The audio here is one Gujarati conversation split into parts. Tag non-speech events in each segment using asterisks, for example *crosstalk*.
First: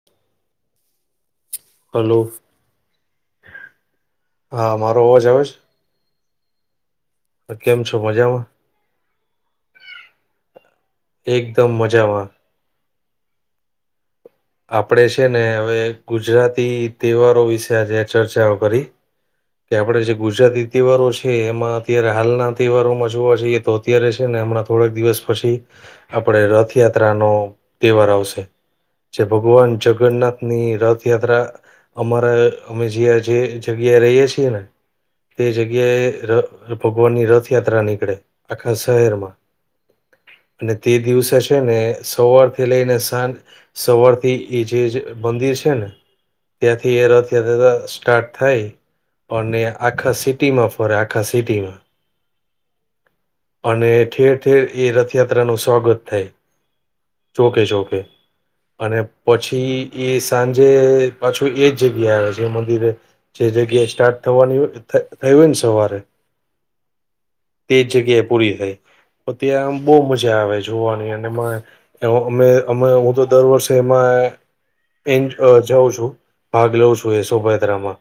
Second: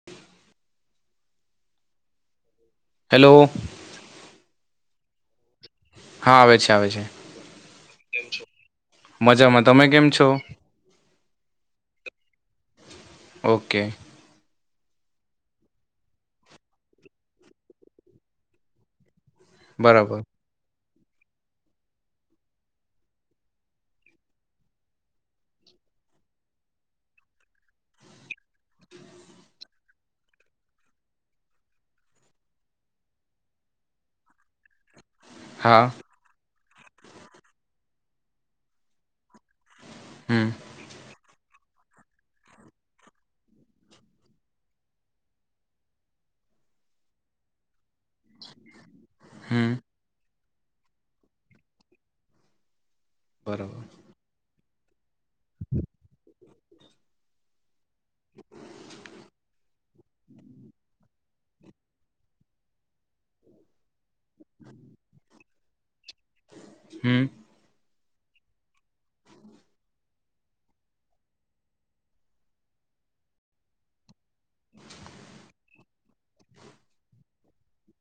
*inaudible* હલો. હેલો. હા મારો અવાજ આવે છે. હા આવે છે આવે છે કેમ છો મજામાં મજામાં તમે કેમ છો. એકદમ મજામાં. ઓકે. આપડે છે ને હવે ગુજરાતી તહેવારો વિશે આજે ચર્ચાઓ કરી. કે આપણેે જે બરાબર ગુજરાતી. તહેવારો છે એમાં અત્યારે હાલના તહેવારોમાં જોવા છેઈએ તો અત્યારે છે ને હમણાં થોડાક દિવસ પછી આપણે રથયાત્રાનો તહેવાર આવશે જે ભગવાન જગન્નાથની રથયાત્રા અમારા અમે જ્યા જે જગ્યાએ રહીએ છીએ ને તે હા જગ્યાએ. ભગવાન ની રથયાત્રા નીકળે આખા શહેર માં હમ અને તે દિવસે છે ને સવાર થી લઈને સાંજ સવારથી એ જે મંદિર છે ને ત્યાંથી એ રથયાત્રા સ્ટાર્ટ થાય અને હમ આખા સિટીમાં ફરે આખા સિટીમાં બરોબર અને ઠેર ઠેર એ રથયાત્રા નું સ્વાગત થાય ચકે ચોકે *inaudible* અને પછી એ સાંજે પાછું એજ જગ્યા આવે છે મંદિરે જે જગ્યાએ સ્ટાર્ટ થવાનીય થય હોય ને સવારે હું. તે જ જગ્યાએ પૂરી થાય. તો ત્યાં આમ બહુ મજા આવે જોવાની અને અમે અમે હું તો. દર વર્ષે એમાં. એ જાઉં છું ભાગ લઉં છું એ શોભાયાત્રામાં.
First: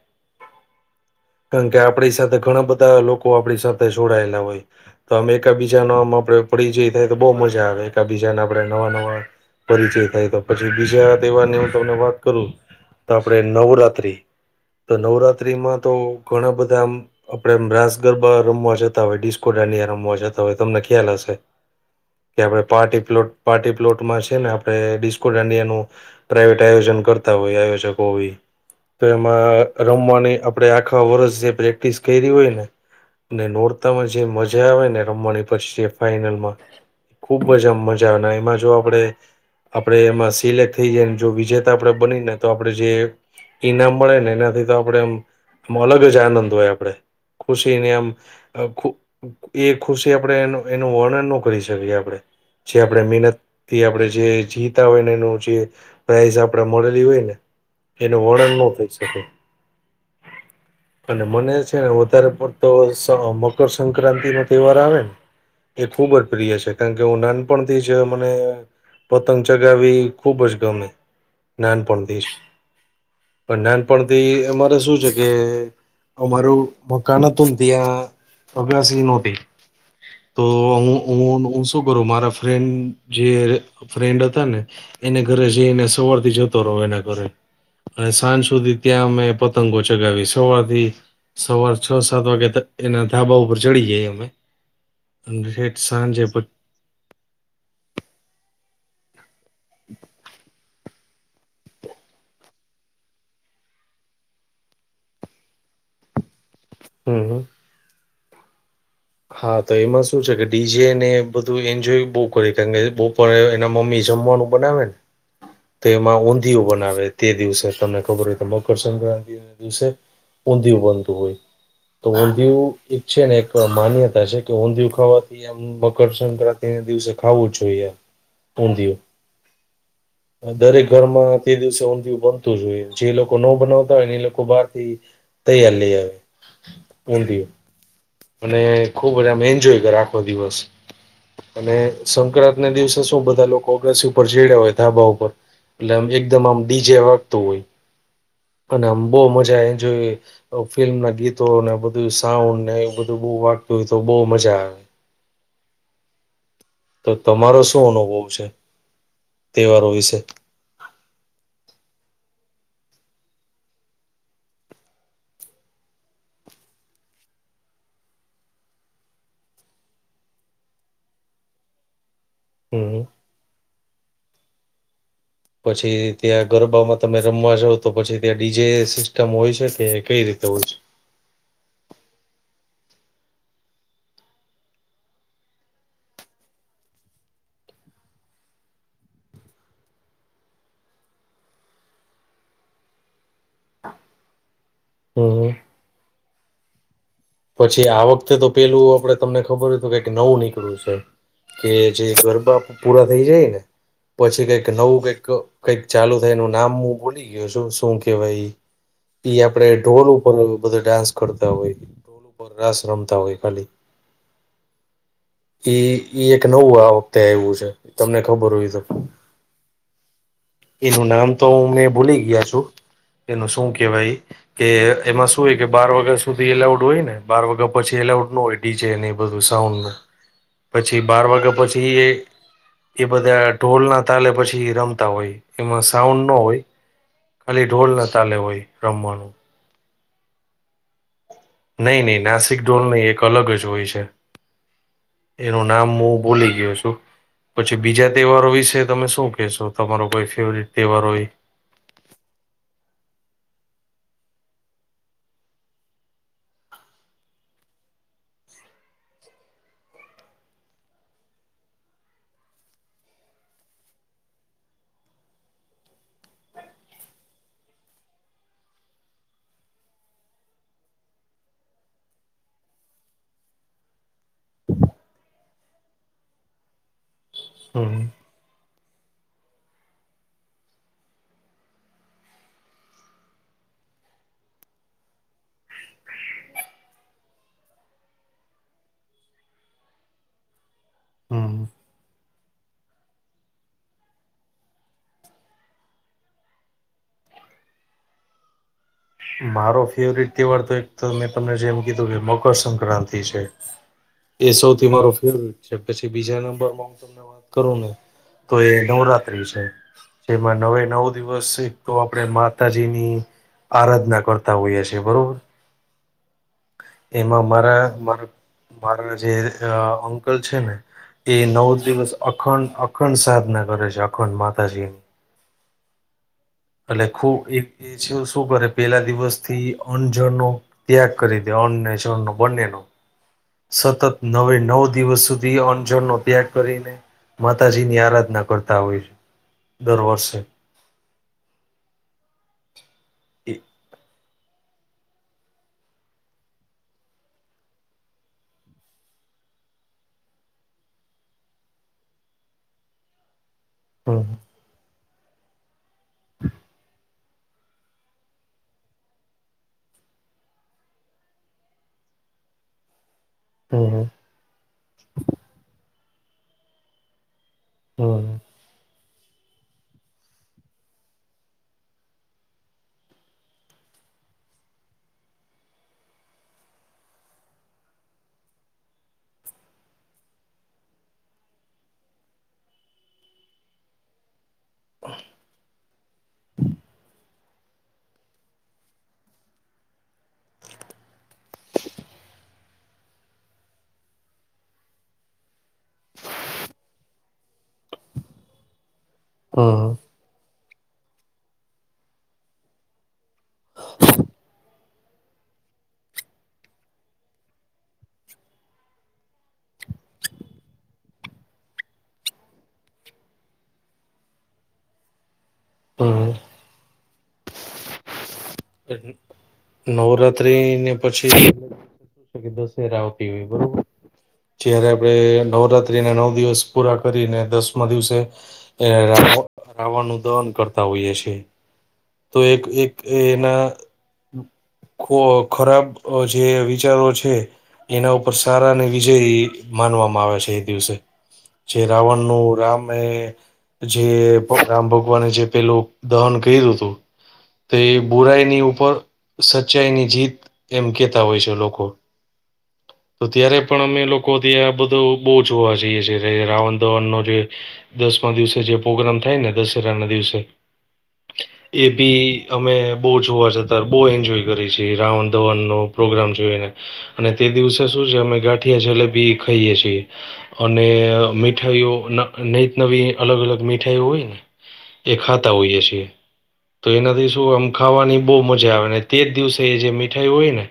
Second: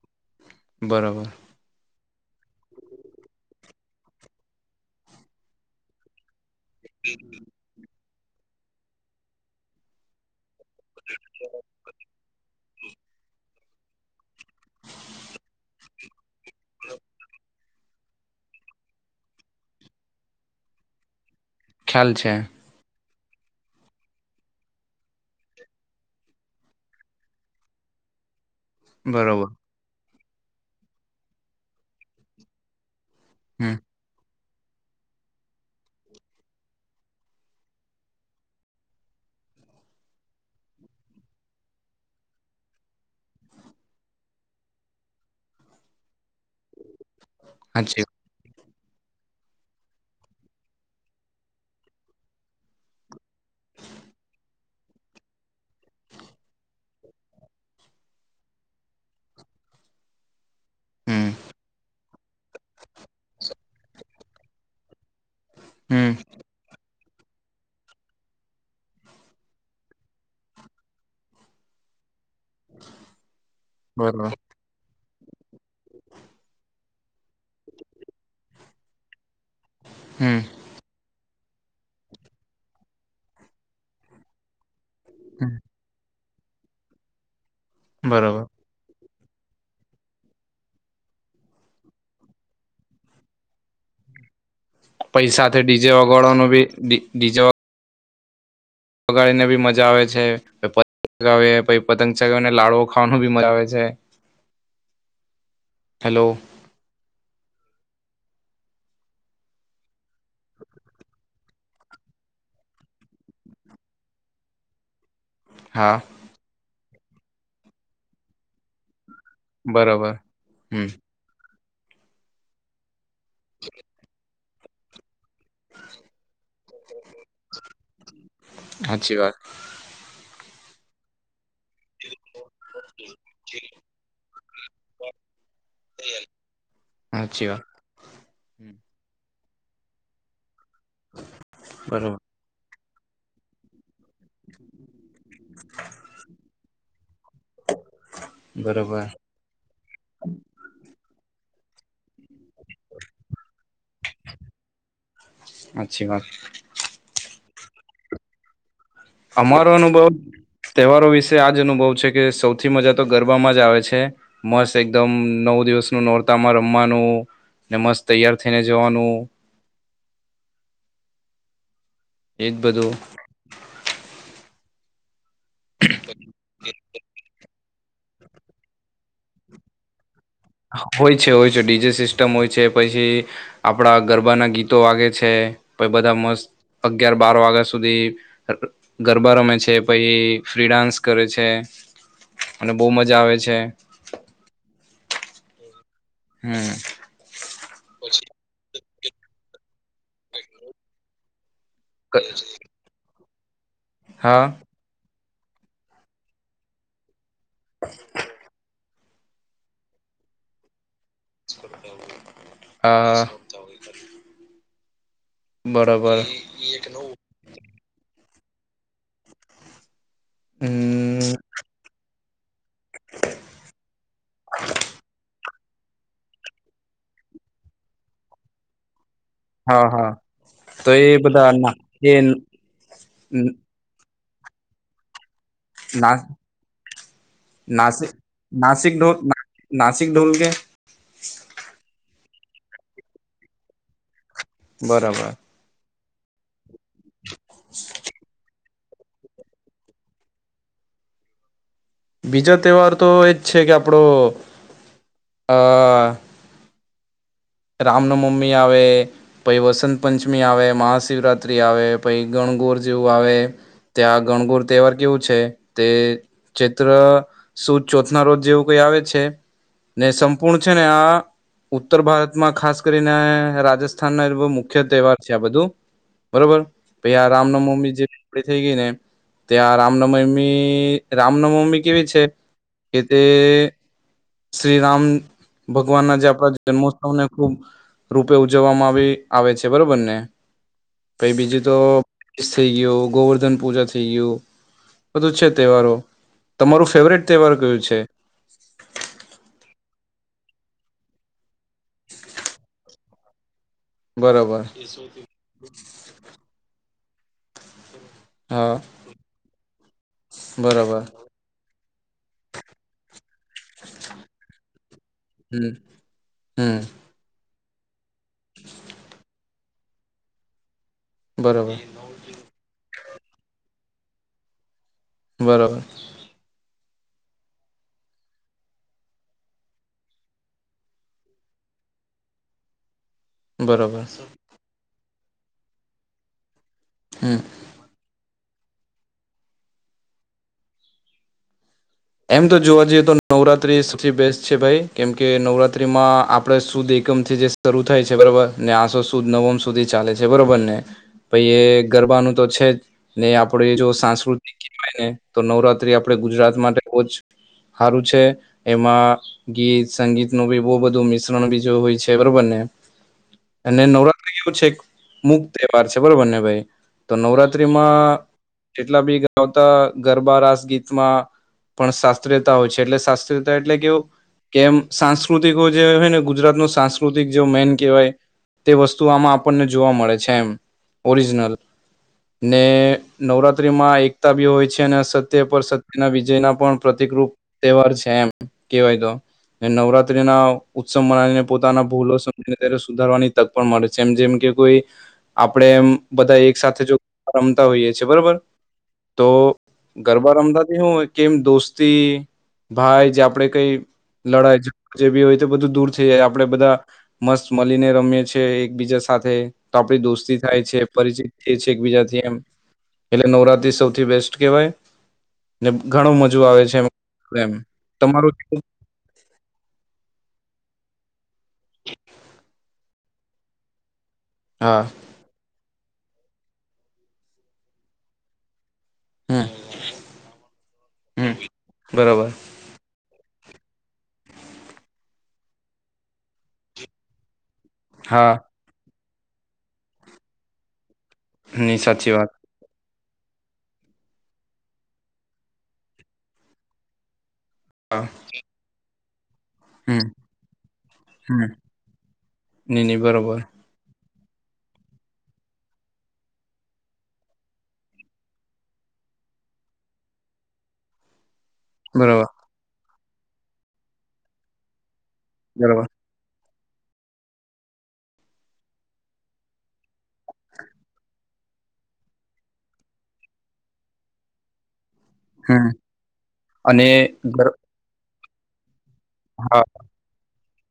બરાબર. કારણ કે આપણી સાથે ઘણા બધા લોકો આપણી સાથે જોડાયેલા હોય. તો અમે એકબીજા ન અમ આપડે. પરિચય થાય તો બઉ મજા આવે એક બીજાને આપડણે નવા નવા પરિચય થાય તો. પછી બીજા દેવાની. ત વાત કરું તો આપણેે નવરાત્રી તો નવરાત્રીમાં તો. ઘણા બધા આમ આપડે રાસ. ગરબા રમવા જતા હોય ડિસ્કો ડડિયા રમવા જતા હોય તમને ખ્યાલ હશે. ખ્યાલ છે. કે આપણે પાર્ટી પ્લોટ પાર્ટી પ્લોટમાં છે ને આપણે ડિસ્કો ડાંડીયા નુ પ્રાઇવેટ આયોજન કરતા હોય આયોજકો બી તો બરોબર એમાં. રમવાની આપે આખા વર્ષ જે પ્રેક્ટિસ કેયરી હોય ને ને હમ નોરતામાં જે મજા. મજા આવે ને રમવાની પછી ફાઈનલમાં ખુબ જ આમ મજા આવે એમાં જો આપણે આપડે એમાં સિલેક્ટ થઈ જાયને જો વિજેતા આપણેે બનીને તો આપડણે જે. ઈનામ મળે ને એનાથી તો આપણેે એમ અલગ જ આનંદ હોય આપણે ખુશીને હાચી આમ. ખુ એ ખુશી આપણે એ એનું વર્ણન ન કરી શકીએ આપણેે. જે આપણે મહેનતથી આપણે જે. જીતા હોય ને એનું જે પ્રાઈઝ આપડે મળેલી હોય ને. એનું વર્ણન ન થઈ શકે. અને હમ મને છે ને વધારે પડતો સ મકરસક્રાંતિ નો તહેવાર આવે. એ ખુબ હમ જ પ્રિય છે કારણ કે હું નાનપણથી જ મને પતંગ ચગાવી ખુબ જ ગમે નાન પણ થીજ. પણ નાનપણથી બરોબર અમારે શું છે કે. અમારું મકાન હતું ત્યાં અગાસી નોતી. હમ તો હું હું હું શું કરું મારા ફ્રેન્ડ જે. ફ્રેન્ડ હતા ને એને ઘરે હમ જઈને સવારથી જતો રહો એના ઘરે. અને સાંજ બરોબર સુધી ત્યાં અમે પતંગો ચગાવી સવારથી. સવાર છ સાત વાગે ત એના ધાબા ઉપર ચડી જઈ અમે. અને પૈસા થે ઠેઠ ડીજે સાંજે પ વગાડવાનું બી ડી ડીજ. વગાડી ને ભી મજા આવે છે. એટલે હવે પછી પતંગ ચગાવેને લાડવો ખાવાનું બી મજા આવે છે. હેલો. હું હું. હા તો એમાં શું છે કે ડીજે ને બધું એન્જોય બહુ કરે કારણ કે બહુ પણ એના મમ્મી જમવાનું. બનાવે ને. તો હા એમાં ઊંધિયું બનાવે તે દિવસે તમને ખબર હોય તો મકરસક્રાંતિ. દિવસે બરોબર ઊંધિયું હમ બનતું હોય તો ઊંધિયું એક છે ને એક. માન્યતા છે કે ઊંધિયું ખાવાથી એમ મકર સંક્રાંતિ. તે દિવસે ખાવું જોઈએ યાર ઊંધિયું. સાચી વાત દરેક ઘરમાં તે દિવસે. તો ઉંધીયુ બનતું હોઇએ જે લોકો નો બનાવતા હોય ને એ લોકો બહાર થી તૈયાર લઈ આવે. સાચી ઊંધિયું. વાત અને ખુબજામે એન્જોય કર આખો દિવસ અને બરોબર સંક્રાંત. ને દિવસે શું બધા લોકો અગાસી ઉપર ચડ્યા હોય ધાબા ઉપર. એટલે આમ એકદમ આમ ડીજે વાગતું હોય અને આમ બરોબર બહુ મજા આવે. જો ફિલ્મ ના ગીતો ને બધું સાઉન્ડ ને એ બધું. બ વાતું હોય તો બહુ મજા આવે. અચછી વાત. તો તમારો શું અનુભવ છે. અમારો તહેવારો અનુભવ. વિશે તહેવારો વિશે આજ અનુભવ છે કે સૌથી મજા તો ગરબામાં જ આવે છે. મસ્ત એકદમ નવ દિવસ ન નોરતામાં રમવાનું. ને મસ્ત તૈયાર થઈને જવાનું. એક બધું. હમ પછી ત્યાં ગરબામાં તમે રમવા છો. તો પછી ત્યાં ડીજે સિસ્ટમ હોય છે તે કઈ રીતે હોય. છે? હોય છે હોય છે ડીજે સિસ્ટમ હોય છે પછી. આપણા ગરબાના ગીતો વાગે છે પ બધા મસ્ત અગિયાર બાર વાગ્યા સુધી. ગરબા રમે છે પછ ફ્રી ડાન્સ કરે છે. અને બહુ મજા આવે છે. હમ હ. હમ. પછી આ વખતે તો પેલું આપણે તમને ખબર હતું કઈ નવું નીકળું છે. કે જે ગરબા પૂરા થઈ જાય ને હા પછી કઈક. નવું કઈક કંઈક ચાલુ થાય ન નામ હું બોલી ગયો છું શું કેવાય. એી આપડે ડ્રોન ઉપર બધા ડાન્સ કરતા હોય. ઢોલ ઉપર રાસ રમતા હોય ખાલી. એ બરાબર એક નવું આ વખતે આવવું છે તમને ખબર હોય તો. એનું નામ હમ તો હ અમને ભૂલી ગયા છું. એનું શું કેવાય કે એમાં શુંય કે બાર વગ. સુધી એલાઉટ હોય ને બાર વાગ્યા પછી એઉટ ન હોય ડીે. સાઉ હા હા તો પછી એ બાર બધા વાગ્યા ના પછી એ એ બધા ઢોલ ના. તલે પછી રમતા હોય. એમાં ના સાઉન્ડ ન હોય ખાલી ઢોલ ન ચાલે હોય રમવાનું. નાાસિક ઢોલગ. નહી નહી નાસિક ઢોલ નહી એક અલગ જ હોય છે. બરાબર. એનું નામ હું બોલી ગયો છું પછી બીજા તહેવારો વિશે તમે શું કેહેશો. તમારો કોઈ ફેવરેટ તહેવાર હોય. બીજા તહેવાર તો એજ છે કે આપણો આ. રામ ન મમ્મી આવે. પછ વસંત પંચમી આવે મહાશિવરાત્રી આવે પછ ગણગોર જેવું આવે. ત્યાં ગણગુર તહેવાર કેવું છે તે. ચૈત્ર શું ચોથ ના રોજ જેવું કઈ આવે છે. ને સંપૂર્ણ છે ને આ ઉત્તર ભારત. ગુતમાં ખાસ કરીને રાજસ્થાન ન એ બ મુખ્ય તહેવાર છે આ બધું. બરોબર પછ આ રામનવમી હમ જે. ડી થઈ ગઈ ને ત્યાં રામનવમી રામનવમી કેવી છે. એ તે શ્રી રામ ભગવાન ના જે આપણા જન્મો ખબ રૂપે ઉજવવામાં આવી આવે છે બરોબર ને પ બીજું તો હમ થઈ ગયું ગોવર્ધન પૂજા થઈ ગયું. બધું છે તહેવારો તમારું ફેવરેટ તહેવાર કયું છે. મારો ફેવરિટ તહેવાર તો એક મેં તને જેમ કીધું કે મકરસક્રાંતિ છે. એ બરોબર સૌથી મારો ફેવરેટ છે પછી બીજા નંબરમાં હું તમને વાત કરું ને. તો એ હા નવરાત્ર્રી છે જેમાં નવે બરોબર નવ દિવસ એક આપણે માતાજી ની આરાધના હો હમ હમ એમાં મારા મા મારા જે અંકલ છે ને એ નવ બરોબર દિવસ અખંડ અખંડ સાધના કરે છે અખંડ માતાજી બરોબર એટલે ખબ એ છે શું કરે પેલા દિવસ થી અણજણનો ત્યાગ કરી દે અને છણ ન બંને ન બરોબર સતત નવે નવ દિવસ સુધી અંજણનોો ત્યાગ કરીને હમ માતાજી ની આરાધના કરતા હોય છે દર વર્ષે એમ તો જોવા જઈએ તો નવરાત્રી સૌથી બેસ્ટ છે ભાઈ કેમ કે નવરાત્રીમાં આપણે શુંદ એકમથી જે શરૂ થાય છે બરાબર ને આસો સુદ નવમ સુધી ચાલે છે બરોબર ને પછ એ ગરબાનું તો છે જ ને આપડું એ જો હમ સાંસ્કૃતિક કહેવાયને તો નવરાત્રી આપડે ગુજરાત માટે બહુ જ સારું છે એમાં ગીત સંગીત નું બી બહ બધું મિશ્રણ બીજ હોય છે બરોબરને *inaudible* અને નવરાત્રી એવું છે એક મુક્ તહેવાર છે બરોબર ને ભાઈ તો નવરાત્ર માં હમ જેટલા બી ગાવતા ગરબા રાસ ગીતમાં પણ શાસ્ત્રીયતા હોય છે એટલે શાસ્ત્રીયતા એટલે કેવું કેમ સાંસ્કૃતિકો જે હોય ને ગુજરાત ન સાંસ્કૃતિક જે મેન કહેવાય તે વસ્તુ આમાં આપણને જોવા મળે છે એમ ઓરિજનલ ને નવરાત્રીમાં એકતા બી હોય છે અને સત્ય પર સત્યના વિજયના પણ પ્રતિકરૂૂપ તહેવાર છે એમ કવાય તો અને નવરાત્રી ના ઉત્સવ મનાવીને પોતાના ભૂલો સમ સુધારવાની તક પણ મળે છે એમ જેમ કે કોઈ આપડે એમ બધા એક સાથે જો રમતા હોઈએ છેએ બરોબર તો હમ ગરબા રમતાથી હું કેમ દોસ્તી ભાઈ જે આપે કઈ લડા જેવીી હોય તો બધું દૂર થઈ જાય આપડે બધા મસ્ત મળીને રમેી છે એકબીજા સાથે તો આપડી દોસ્તી થાય છે પરિચિત થ છે એકબીજાથી એમ એટલે નવરા્રી સૌથી બેસ્ટ કહેવાય ઘણું મજું હમ આવે છે એમ તમારું નવરાત્રી ને પછી શું શ દશે રાત હા જયારે આપડે નવરાત્ર નવ દિવસ પૂરા કરીને દસમાં દિવસે એ ર હમ રાવણ નું દહન કરતા હોઈએ હમ છે બરોબર તો એક એક એ ના ખરાબ જે વિચારો છે એના ઉપર હા સારા અને વિજય માનવામાં આવે છે એ દિવસે ની છે સાચી રાવણ વાત નું રામ મે જે રામ ભગવાને જે પેલું દહન કર્યું હતું તે હા બુરા ન ઉપ સચ્ચાઈ ની હમ જીત એમ કેતા હોય હમ છે લોકો ની ની તો બરોબર ત્યારે પણ અમે લોકો થી આ બધું બહુ જોવા જઈએ છીએ રાવણ ધવન નો જે દસમા દિવસે જે પ્રગ્રામ થાય ને દશેરા ના દિવસે એ બરોબર બી અમે બો જોવા જતા બો એન્જોય કરી છે રાવણ ધવનનો બરોબર પ્રોગ્રામ જોને અને તે દિવસે શું છે અમે ગાંઠિયા છેલેબી ખાઈએ છીએ અને મીઠાઈઓ નહીત નવી અલગ અલગ મીઠાઈઓ હોય ને એ ખાતા હમ હોઈએ છીએ અને તો એનાથી શું ગર- આમ ખાવાની બહ મજા આવે તે જ દિવસે હા જે મીઠાઈ હોય ને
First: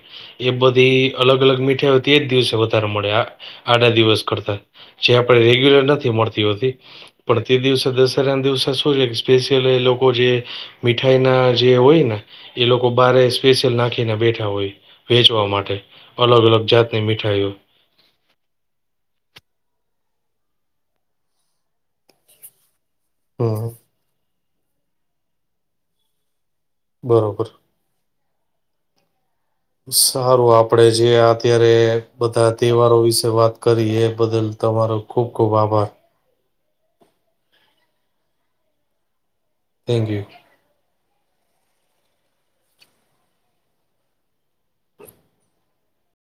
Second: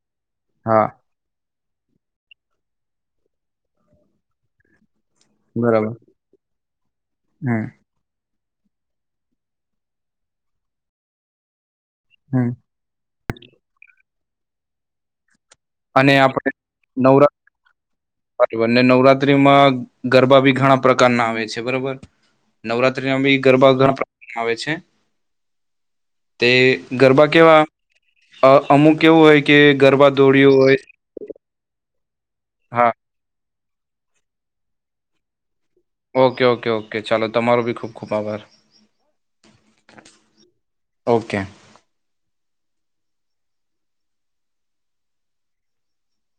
એ હા બધી અલગ અલગ મીઠાઈ તે જ દિવસે વધારે મળે આડા દિવસ કરતા જે પણ રેગ્યુલર બરાબર નથી મળતી હોતી પણ તે હમ દિવસે દસ *unintelligible* દિવસે શું છે સ્પેશિયલ એ લોકો જે મીઠાઈ ના જે હોય ને હમ એ લોક કો બારે સ્પેશિયલ નાખીને બેઠા હોય વેચવા માટે અને અલગ અલગ જાતની મીઠાઈઓ બરને નવરાત્રીમાં ગરબા બી ઘણા પ્રકાર ના આવે છે બરોબર નવરા ત્રીમાં બી હમ ગરબા ઘણા પ્રકાર આવે છે તે ગરબા બરોબર કેવા અ અમુક એવું હોય કે ગરબા દો આપડે જે અત્યારે બધા હા તહેવારો વિશે વાત કરી એ બદલ તમારો ખૂબ ખૂબ આભાર ઓકે ઓકે ઓકે ચાલો તમારો બી ખૂબ ખૂબ આભાર થેન્ક યુ ઓકે